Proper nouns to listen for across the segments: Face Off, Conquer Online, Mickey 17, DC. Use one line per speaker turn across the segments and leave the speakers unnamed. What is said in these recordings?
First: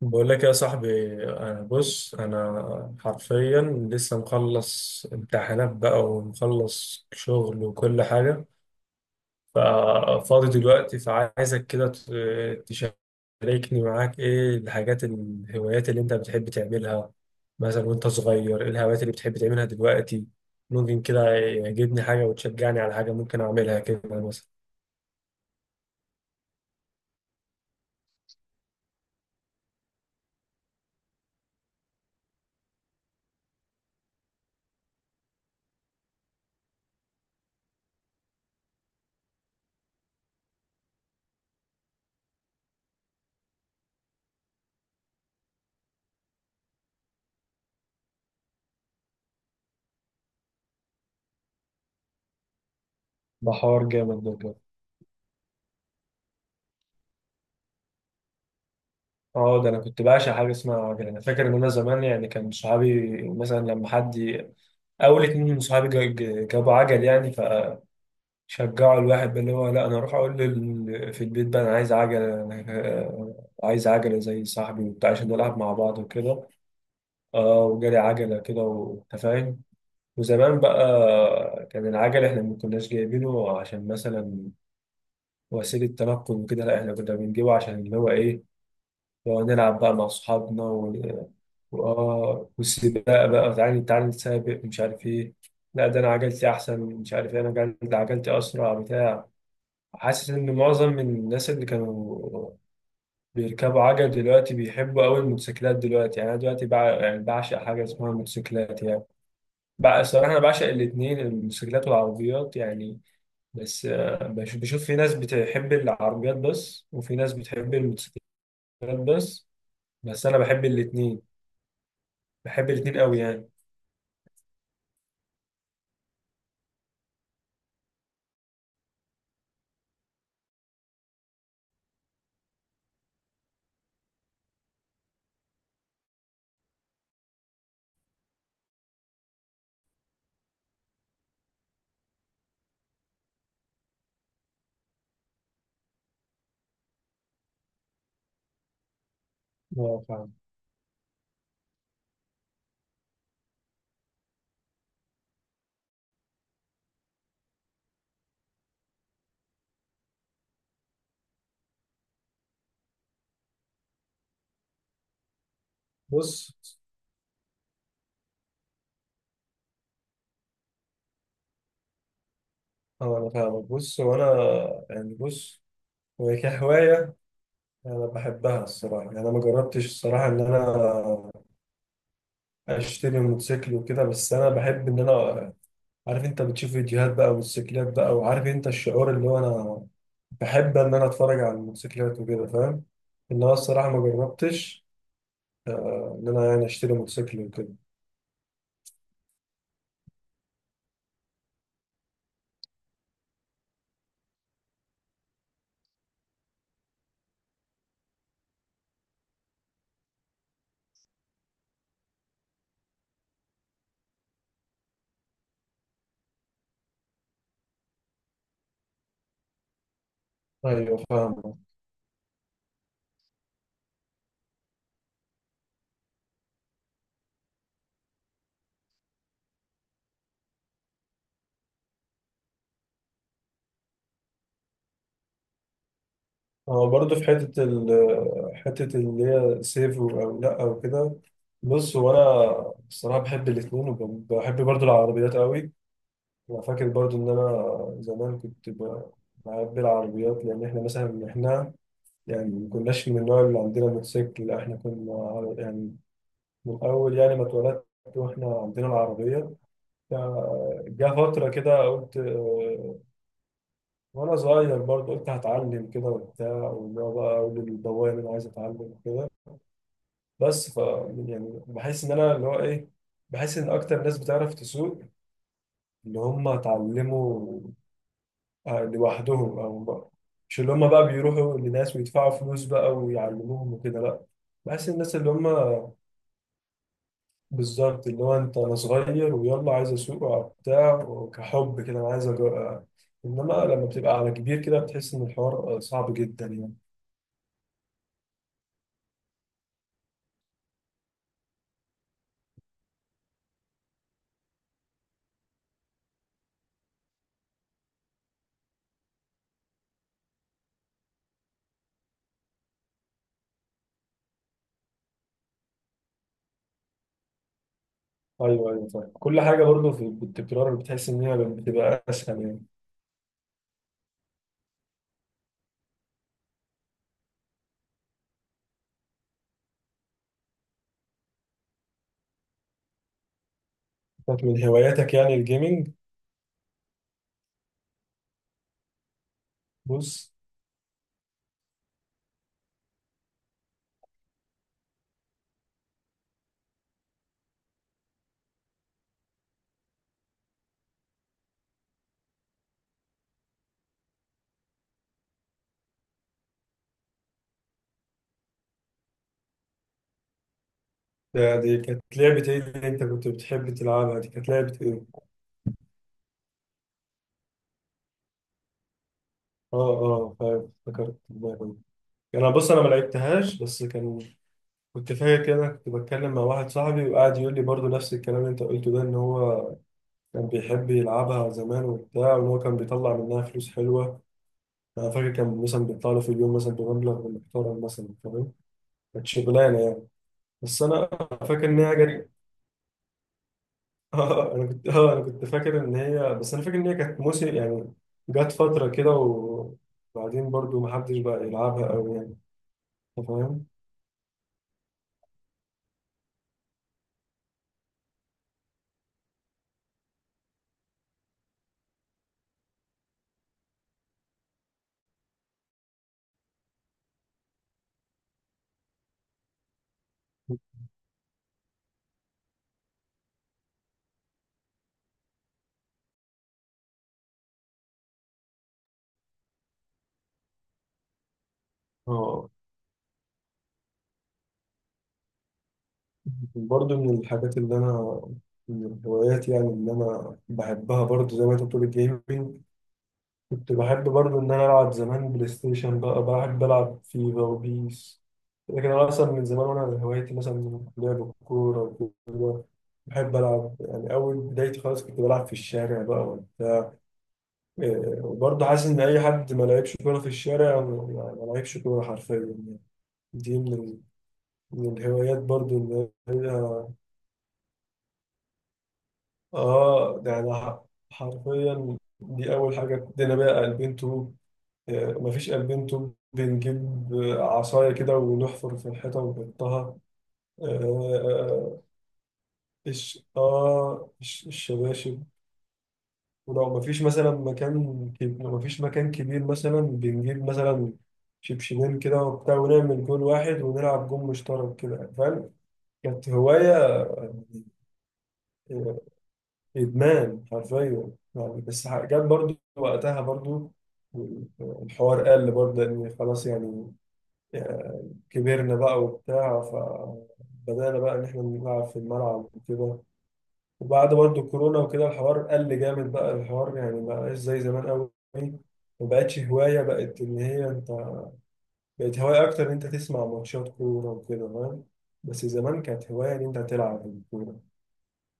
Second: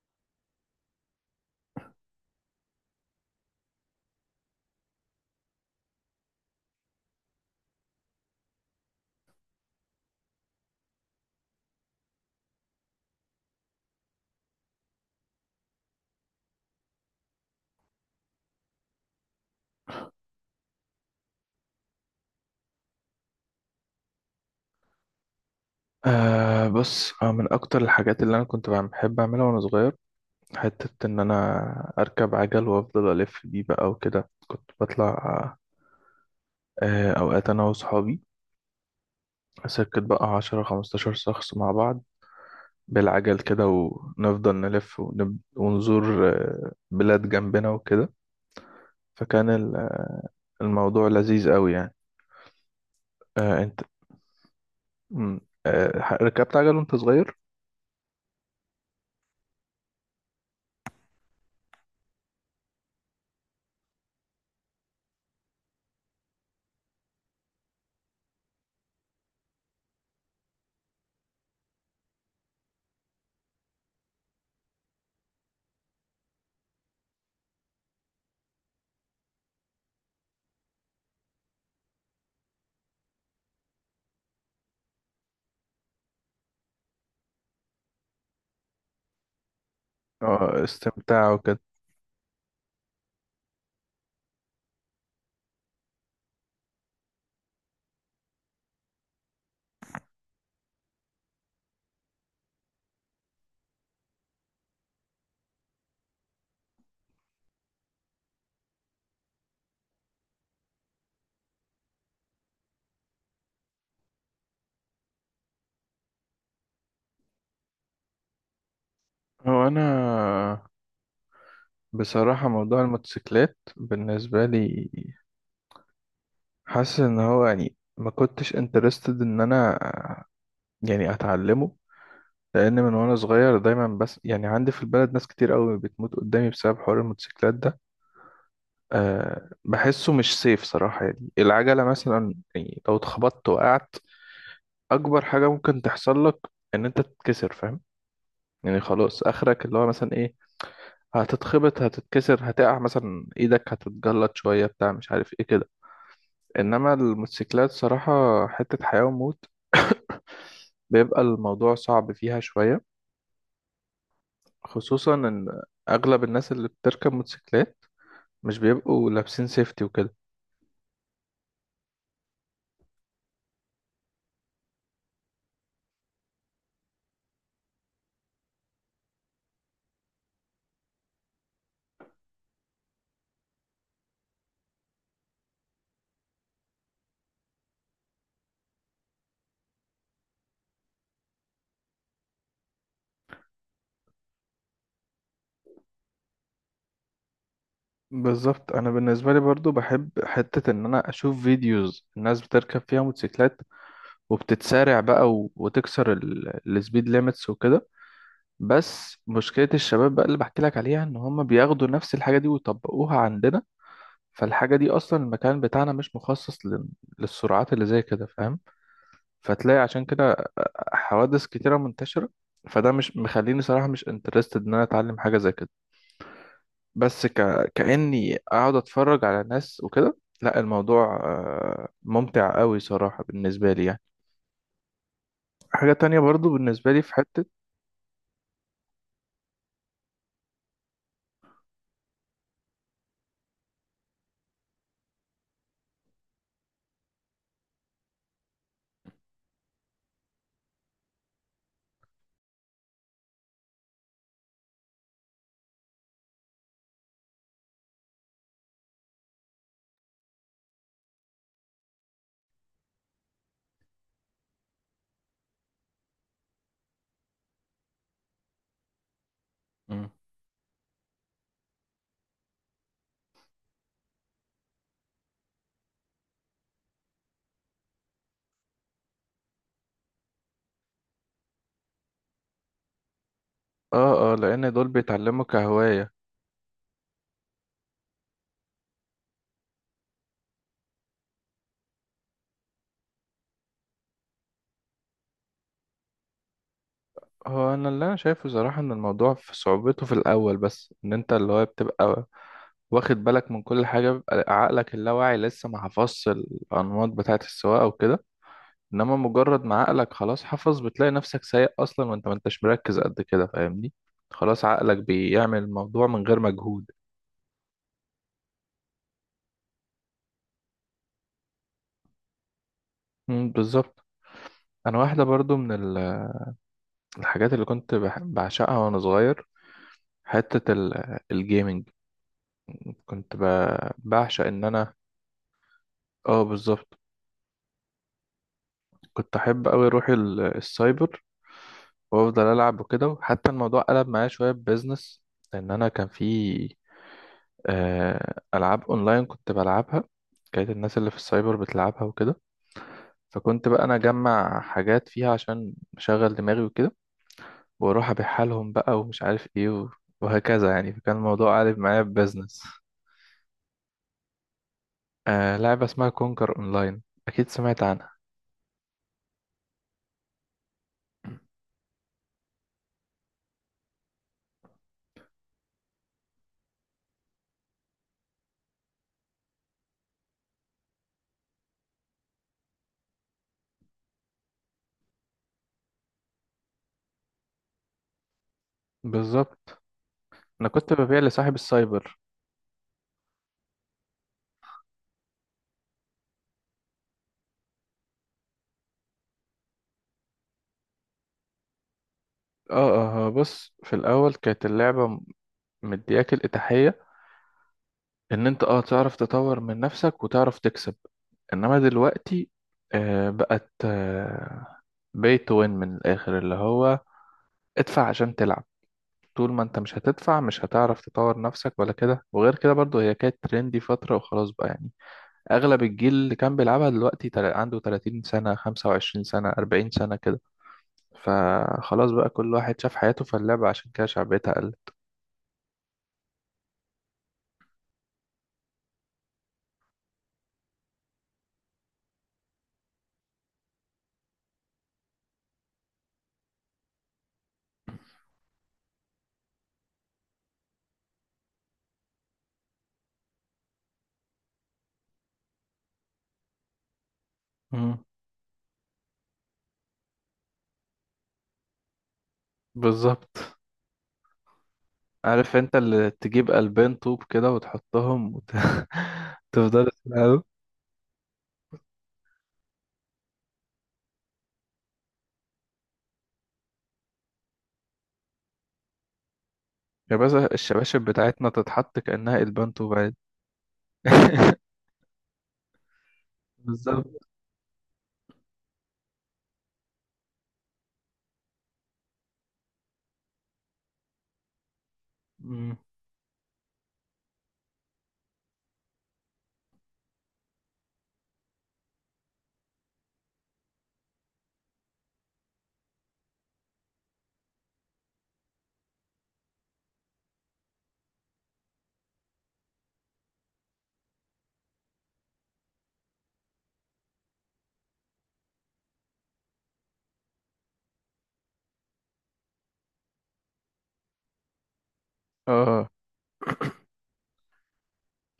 بقول لك يا صاحبي. أنا حرفيا لسه مخلص امتحانات بقى، ومخلص شغل وكل حاجة. ففاضي دلوقتي، فعايزك كده تشاركني معاك إيه الهوايات اللي أنت بتحب تعملها، مثلا وأنت صغير. إيه الهوايات اللي بتحب تعملها دلوقتي؟ ممكن كده يعجبني حاجة وتشجعني على حاجة ممكن أعملها كده، مثلا.
بص، من أكتر الحاجات اللي أنا كنت بحب أعملها وأنا صغير، حتة إن أنا أركب عجل وأفضل ألف بيه بقى وكده كنت بطلع أوقات أنا وصحابي، سكت بقى 10 15 شخص مع بعض بالعجل كده، ونفضل نلف ونزور بلاد جنبنا وكده. فكان الموضوع لذيذ أوي يعني.
ده
أنت.
حوار جامد ده.
مم، ركبت عجل وأنت صغير؟
اه، ده انا كنت بعشق حاجه اسمها عجل. انا فاكر ان انا زمان، يعني كان صحابي مثلا اول اتنين من صحابي جابوا عجل، يعني فشجعوا الواحد بقى، اللي هو لا انا اروح اقول في البيت بقى انا عايز عجل، انا آه، عايز عجله زي صاحبي وبتاع، عشان نلعب مع بعض وكده. اه، وجالي عجله كده وانت فاهم. وزمان بقى كان العجل احنا ما كناش جايبينه عشان مثلا وسيله تنقل وكده، لا احنا كنا بنجيبه عشان اللي هو ايه، ونلعب بقى مع صحابنا.
استمتاع وكده.
واه، والسباق بقى، تعالي تعالي نتسابق مش عارف ايه، لا ده انا عجلتي احسن، مش عارف ايه، انا عجلتي اسرع بتاع. حاسس ان معظم من الناس اللي كانوا بيركبوا عجل دلوقتي بيحبوا قوي الموتوسيكلات دلوقتي. يعني انا دلوقتي يعني بعشق حاجه اسمها موتوسيكلات، يعني بقى الصراحه انا بعشق الاثنين، الموتوسيكلات والعربيات يعني. بس بشوف في ناس بتحب العربيات بس، وفي ناس بتحب الموتوسيكلات بس.
هو أنا،
انا بحب الاثنين.
بصراحة
بحب
موضوع
الاثنين قوي يعني.
الموتوسيكلات بالنسبة لي، حاسس ان هو يعني ما كنتش انترستد ان انا يعني اتعلمه، لان من وانا صغير دايما بس يعني عندي في البلد ناس كتير قوي بتموت قدامي بسبب حوار الموتوسيكلات ده. بحسه مش سيف صراحة، يعني العجلة مثلا يعني لو اتخبطت وقعت، اكبر حاجة ممكن تحصل لك ان انت تتكسر، فاهم؟ يعني خلاص اخرك اللي هو
اه،
مثلا
فاهم.
ايه، هتتخبط، هتتكسر، هتقع مثلا ايدك هتتجلط شوية بتاع، مش عارف ايه كده. انما الموتوسيكلات صراحة حتة حياة وموت، بيبقى الموضوع صعب فيها شوية، خصوصا ان اغلب الناس
بص،
اللي بتركب موتوسيكلات مش بيبقوا لابسين سيفتي وكده.
اه انا فاهمك، بص وانا يعني، بص هو كهوايه انا بحبها الصراحه. يعني انا ما جربتش الصراحه ان انا اشتري موتوسيكل وكده، بس انا بحب ان انا، عارف انت بتشوف فيديوهات بقى موتوسيكلات بقى، وعارف انت الشعور اللي هو انا بحب ان انا اتفرج على الموتوسيكلات وكده، فاهم. ان انا الصراحه ما جربتش ان انا يعني اشتري موتوسيكل وكده.
بالظبط، انا بالنسبة لي برضو بحب حتة ان انا اشوف فيديوز الناس بتركب فيها موتوسيكلات، وبتتسارع بقى وتكسر السبيد ليميتس وكده. بس مشكلة الشباب بقى اللي بحكي لك عليها ان هم بياخدوا نفس الحاجة دي ويطبقوها عندنا، فالحاجة دي اصلا المكان بتاعنا مش مخصص للسرعات اللي زي كده، فاهم؟ فتلاقي عشان كده
ايوه
حوادث
فاهم.
كتيرة منتشرة. فده مش مخليني صراحة مش انترستد ان انا اتعلم حاجة زي كده، بس كأني اقعد اتفرج على ناس وكده. لا الموضوع ممتع قوي صراحة بالنسبة لي يعني. حاجة تانية برضو
هو
بالنسبة لي في
برضه في
حتة.
حتة حتة اللي هي سيف أو لأ أو كده. بص، هو أنا الصراحة بحب الاتنين، وبحب برضه العربيات قوي. أنا فاكر برضه إن أنا زمان كنت بحب العربيات، لأن إحنا مثلا يعني ما كناش من النوع اللي عندنا موتوسيكل، لا إحنا كنا يعني من أول يعني ما اتولدت وإحنا عندنا العربية. فجاء فترة كده قلت، وأنا صغير برضه، قلت هتعلم كده وبتاع، واللي هو بقى أقول للبواب أنا عايز أتعلم كده.
مم.
بس ف يعني بحس ان انا اللي هو ايه، بحس ان اكتر ناس بتعرف تسوق، اللي هم اتعلموا لوحدهم او بقى. مش اللي هم بقى بيروحوا لناس ويدفعوا فلوس بقى ويعلموهم وكده،
اه،
لا،
اه، لان دول
بحس الناس اللي
بيتعلموا
هم
كهواية.
بالظبط اللي هو انت انا صغير ويلا عايز اسوق وبتاع وكحب كده، انا عايز أجرب. انما لما بتبقى على كبير كده بتحس ان الحوار صعب جدا يعني.
هو انا اللي انا شايفه صراحة ان الموضوع في صعوبته في الاول، بس ان انت اللي هو بتبقى واخد بالك من كل حاجة، بيبقى عقلك اللاواعي لسه ما حفظش الانماط بتاعة السواقة وكده. انما مجرد ما عقلك خلاص حفظ، بتلاقي نفسك سايق اصلا وانت ما انتش مركز قد كده، فاهمني؟ خلاص عقلك بيعمل الموضوع من غير مجهود.
ايوه ايوه فاهم. كل حاجه برضه في التكرار بتحس ان هي بتبقى اسهل يعني.
مم، بالظبط. انا واحده برضو من ال- الحاجات اللي كنت بعشقها وانا صغير، حته الجيمنج. كنت
كانت
بعشق
من
ان انا.
هواياتك يعني الجيمنج؟
اه، بالظبط. كنت احب قوي اروح
بص،
السايبر وافضل العب وكده. وحتى الموضوع قلب معايا شويه ببزنس، لان انا كان في ألعاب أونلاين كنت بلعبها، كانت الناس اللي في السايبر بتلعبها وكده. فكنت بقى أنا أجمع حاجات فيها عشان أشغل دماغي وكده، وأروح أبيعها لهم بقى ومش عارف إيه وهكذا يعني. فكان الموضوع قالب
دي
معايا
كانت لعبة ايه
ببزنس.
اللي انت كنت بتحب تلعبها؟ دي كانت لعبة ايه؟
لعبة اسمها كونكر أونلاين. أكيد سمعت عنها.
اه اه فاهم، افتكرت اللعبة دي. انا بص، انا ما لعبتهاش، بس كنت فاكر كده. كنت بتكلم مع واحد صاحبي وقعد يقول لي برضو نفس الكلام اللي انت قلته ده، ان هو كان بيحب يلعبها زمان وبتاع، وان هو كان بيطلع منها فلوس حلوة. انا فاكر كان مثلا بيطلع له في اليوم مثلا بمبلغ محترم مثلا، فاهم، كانت شغلانة
بالظبط.
يعني.
أنا
بس
كنت
انا
ببيع لصاحب
فاكر ان هي
السايبر.
جت. انا كنت فاكر ان هي، بس انا فاكر ان هي كانت موسم يعني. جت فتره كده، وبعدين برضو ما حدش بقى يلعبها قوي يعني، انت فاهم.
بص، في الأول كانت اللعبة مدياك الإتاحية ان انت تعرف تطور من نفسك وتعرف تكسب. انما دلوقتي، بقت pay to win من الاخر، اللي هو ادفع عشان تلعب. طول ما انت مش هتدفع مش هتعرف تطور نفسك ولا كده، وغير كده برضو هي كانت ترندي فترة وخلاص بقى يعني. اغلب الجيل اللي كان بيلعبها دلوقتي عنده 30 سنة، 25 سنة، 40 سنة كده. فخلاص بقى
اه،
كل واحد شاف حياته في اللعبة، عشان كده شعبيتها قل.
برضو من الحاجات اللي انا، من الهوايات يعني اللي انا بحبها برضو زي ما انت بتقول الجيمنج. كنت بحب برضو ان انا العب زمان بلاي ستيشن بقى، بحب العب فيفا وبيس. لكن انا اصلا من زمان وانا هوايتي مثلا لعب الكوره وكده. بحب العب، يعني اول بدايتي خالص كنت بلعب في الشارع بقى وبتاع.
مم.
إيه، وبرضه حاسس ان اي حد ما لعبش كوره في الشارع ما لعبش كوره حرفيا يعني.
بالظبط.
دي من الهوايات
عارف
برضه
انت
ان
اللي
هي.
تجيب قلبين طوب كده وتحطهم تفضل
اه ده
تلعب.
انا حرفيا دي اول حاجه ابتدينا بقى قلبين طوب. إيه، مفيش قلبين طوب، بنجيب عصايه كده ونحفر في الحيطه ونحطها.
يا باشا،
آه
الشباشب بتاعتنا
آه،
تتحط كأنها قلبان طوب عادي.
الشباشب. ولو مفيش
بالظبط.
مثلا لو مفيش مكان كبير مثلا، بنجيب مثلا شبشبين كده وبتاع، ونعمل جول واحد ونلعب جول مشترك كده، فاهم.
مم.
كانت هواية آه، إدمان حرفيا يعني. بس جت برضو وقتها، برضو الحوار قل برضه لأن خلاص يعني كبرنا بقى وبتاع، فبدأنا بقى إن إحنا نلعب في الملعب وكده. وبعد برضه الكورونا وكده الحوار قل جامد بقى. الحوار يعني ما بقاش زي زمان قوي، ما بقتش هواية. بقت هواية أكتر إن أنت تسمع ماتشات كورة وكده، فاهم. بس زمان
اه،
كانت هواية إن أنت تلعب الكورة.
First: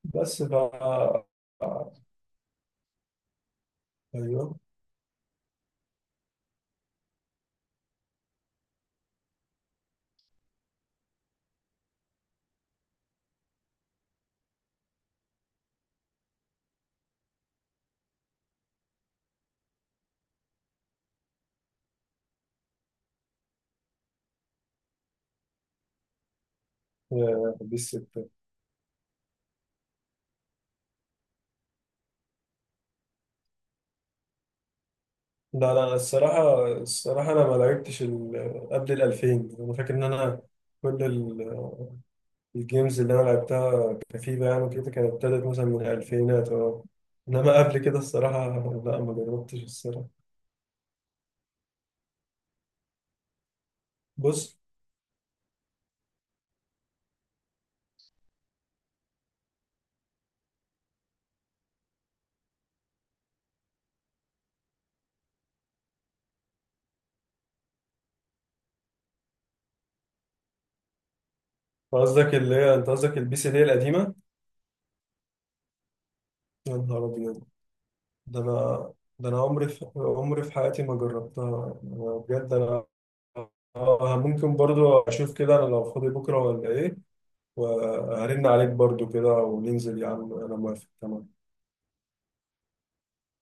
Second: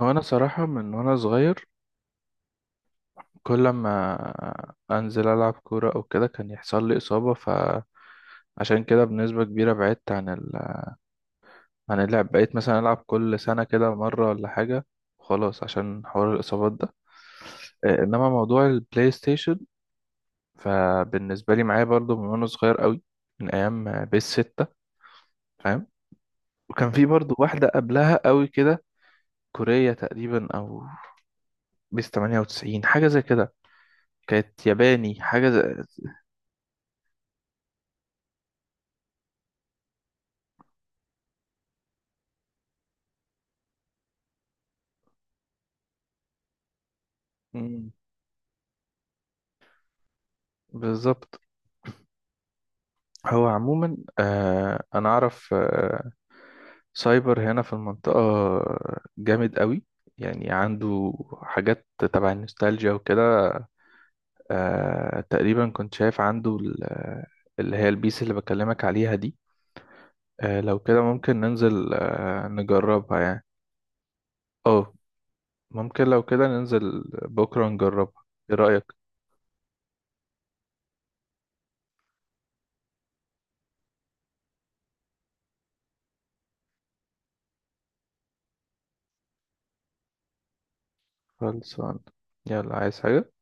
هو انا
بس ف
صراحة من وانا صغير كل ما
أيوه.
انزل العب كورة او كده كان يحصل لي اصابة، فعشان كده بنسبة كبيرة بعدت عن عن اللعب، بقيت مثلا العب كل سنة كده مرة ولا حاجة، خلاص عشان حوار الاصابات ده. انما موضوع البلاي ستيشن فبالنسبة لي معايا برضو من وأنا صغير قوي، من أيام بيس ستة، فاهم؟ وكان في برضو واحدة
دي
قبلها
الستة.
قوي كده، كورية تقريبا، أو بيس 98 حاجة زي كده، كانت ياباني حاجة زي...
لا لا، الصراحة الصراحة أنا ما لعبتش قبل الـ2000. أنا فاكر إن أنا كل الجيمز اللي انا لعبتها كفيفا يعني وكده كانت ابتدت مثلا من الالفينات، اه. انما قبل
مم،
كده الصراحه، لا ما جربتش الصراحه.
بالظبط. هو عموما
بص،
أنا أعرف سايبر هنا في المنطقة جامد قوي، يعني عنده حاجات تبع النوستالجيا وكده. تقريبا كنت شايف عنده اللي هي البيس اللي بكلمك عليها دي. لو كده ممكن ننزل
قصدك اللي هي انت قصدك
نجربها
البي
يعني.
سي دي القديمه.
اه، ممكن لو كده
يا
ننزل
نهار ابيض.
بكرة نجربها.
ده
ايه رأيك؟
انا ده انا عمري في حياتي ما جربتها. أنا بجد انا، ممكن برضو اشوف كده انا لو فاضي بكره ولا ايه، وهرن عليك برضو كده وننزل يا عم. انا موافق تمام.
خلصان. يلا، عايز حاجة؟